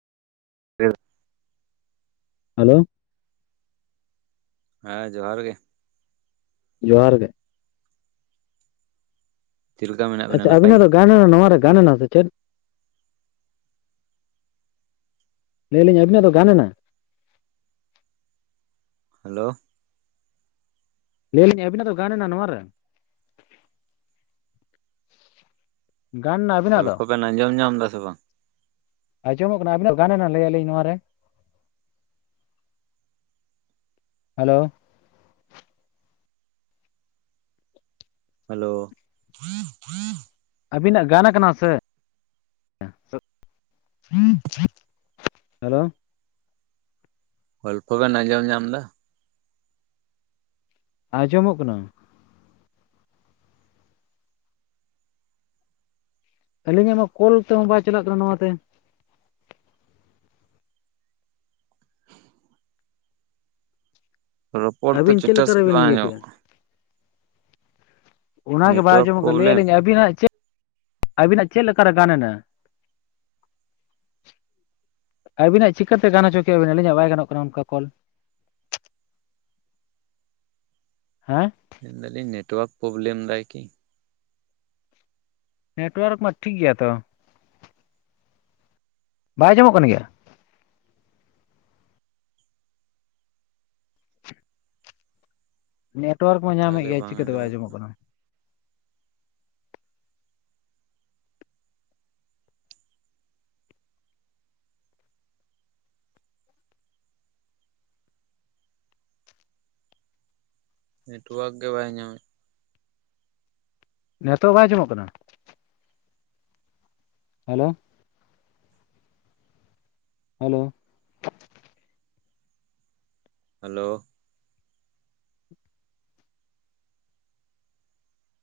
[unintelligible] Hello ᱦᱮᱸ ᱡᱚᱸᱦᱟᱨ ᱜᱮ ᱡᱚᱸᱦᱟᱨ ᱜᱮ ᱪᱮᱫ ᱞᱮᱠᱟ ᱢᱮᱱᱟᱜ ᱵᱮᱱᱟ ᱟᱪᱪᱷᱟ ᱱᱟᱯᱟᱭ ᱟᱵᱤᱱᱟᱜ ᱜᱮ ᱫᱚ ᱜᱟᱱᱮᱱᱟ ᱱᱚᱣᱟ ᱜᱟᱱᱮᱱᱟ ᱥᱮ ᱪᱮᱫ, ᱞᱟᱹᱭᱟᱞᱤᱧ ᱟᱵᱤᱱᱟᱜ ᱫᱚ ᱜᱟᱱ ᱮᱱᱟ? ᱦᱮᱞᱳ ᱞᱟᱹᱭ ᱟᱞᱤᱧ ᱟᱵᱤᱱᱟᱜ ᱫᱚ ᱜᱟᱱ ᱮᱱᱟ ᱱᱚᱣᱟ ᱨᱮ? ᱜᱟᱱ ᱱᱟ ᱟᱵᱤᱱᱟᱜ ᱫᱚ? ᱜᱚᱞᱯᱷᱚ ᱵᱮᱱ ᱟᱸᱡᱚᱢ ᱧᱟᱢ ᱮᱫᱟ ᱥᱮ ᱵᱟᱝ ᱟᱸᱡᱚᱢᱚᱜ ᱠᱟᱱᱟ ᱟᱹᱵᱤᱱᱟᱜ ᱜᱟᱱ ᱮᱱᱟ ᱞᱟᱹᱭ ᱟᱞᱤᱧ ᱱᱚᱣᱟ ᱨᱮ? ᱦᱮᱞᱳ ᱦᱮᱞᱳ ᱟᱹᱵᱤᱱᱟᱜ ᱜᱟᱱ ᱟᱠᱟᱱᱟ ᱥᱮ? ᱦᱮᱞᱳ ᱚᱞᱯᱚ ᱵᱮᱱ ᱟᱸᱡᱚᱢ ᱧᱟᱢ ᱮᱫᱟ? ᱟᱸᱡᱚᱢᱚᱜ ᱠᱟᱱᱟ᱾ ᱟᱹᱞᱤᱧᱟᱜ ᱢᱟ ᱠᱚᱞ ᱛᱮᱦᱚᱸ ᱵᱟᱭ ᱪᱟᱞᱟᱜ ᱠᱟᱱᱟ ᱱᱚᱣᱟᱛᱮ᱾ ᱨᱚᱯᱚᱲ ᱛᱚ ᱟᱹᱵᱤᱱ ᱪᱮᱫ ᱪᱷᱮᱴᱷᱟ ᱞᱮᱠᱟ ᱥᱮᱡ ᱨᱮᱵᱤᱱ ᱵᱟᱝ ᱤᱭᱟᱹ ᱠᱮᱫᱟ ᱟᱡᱟᱢᱚᱜ ᱠᱟ᱾ ᱚᱱᱟᱜᱮ ᱵᱟ ᱱᱮᱴᱣᱟᱨᱠ ᱟᱸᱡᱚᱢ [unintelligible] ᱞᱟᱹᱭ ᱯᱨᱚᱵᱞᱮᱢ ᱟᱞᱤᱧ ᱟᱹᱵᱤᱱᱟᱜ ᱪᱮ ᱟᱹᱵᱤᱱᱟᱜ ᱪᱮᱫ ᱞᱮᱠᱟᱨᱮ ᱜᱟᱱᱮᱱᱟ? ᱟᱹᱵᱤᱱᱟᱜ ᱪᱤᱠᱟᱹᱛᱮ ᱜᱟᱱ ᱦᱚᱪᱚ ᱠᱮᱜᱼᱟ ᱵᱤᱱ ᱟᱹᱞᱤᱧᱟᱜ ᱵᱟᱭ ᱜᱟᱱᱚᱜ ᱠᱟᱱᱟ ᱚᱱᱠᱟ ᱠᱚᱞ? ᱦᱮ ᱢᱮᱱᱫᱟᱞᱤᱧ ᱱᱮᱴᱚᱣᱟᱠ ᱯᱚᱵᱞᱮᱢ ᱫᱟᱭ ᱠᱤ? ᱱᱮᱴᱚᱣᱟᱨᱠ ᱢᱟ ᱴᱷᱤᱠ ᱜᱮᱭᱟ ᱛᱚ᱾ ᱵᱟᱭ ᱟᱡᱚᱢᱚᱜ ᱠᱟᱱ ᱜᱮᱭᱟ? ᱱᱮᱴᱚᱣᱟᱨᱠ ᱢᱟ ᱧᱟᱢᱮᱜ ᱜᱮᱭᱟ ᱪᱤᱠᱟᱹᱛᱮ ᱵᱟᱭ ᱟᱸᱡᱚᱢᱚᱜ ᱠᱟᱱᱟ? ᱱᱮᱴᱚᱣᱟᱨᱠ ᱜᱮ ᱵᱟᱭ ᱧᱟᱢᱮᱜ᱾ ᱱᱤᱛᱚᱜ ᱵᱟᱭ ᱟᱸᱡᱚᱢᱚᱜ ᱠᱟᱱᱟ? Hello hello hello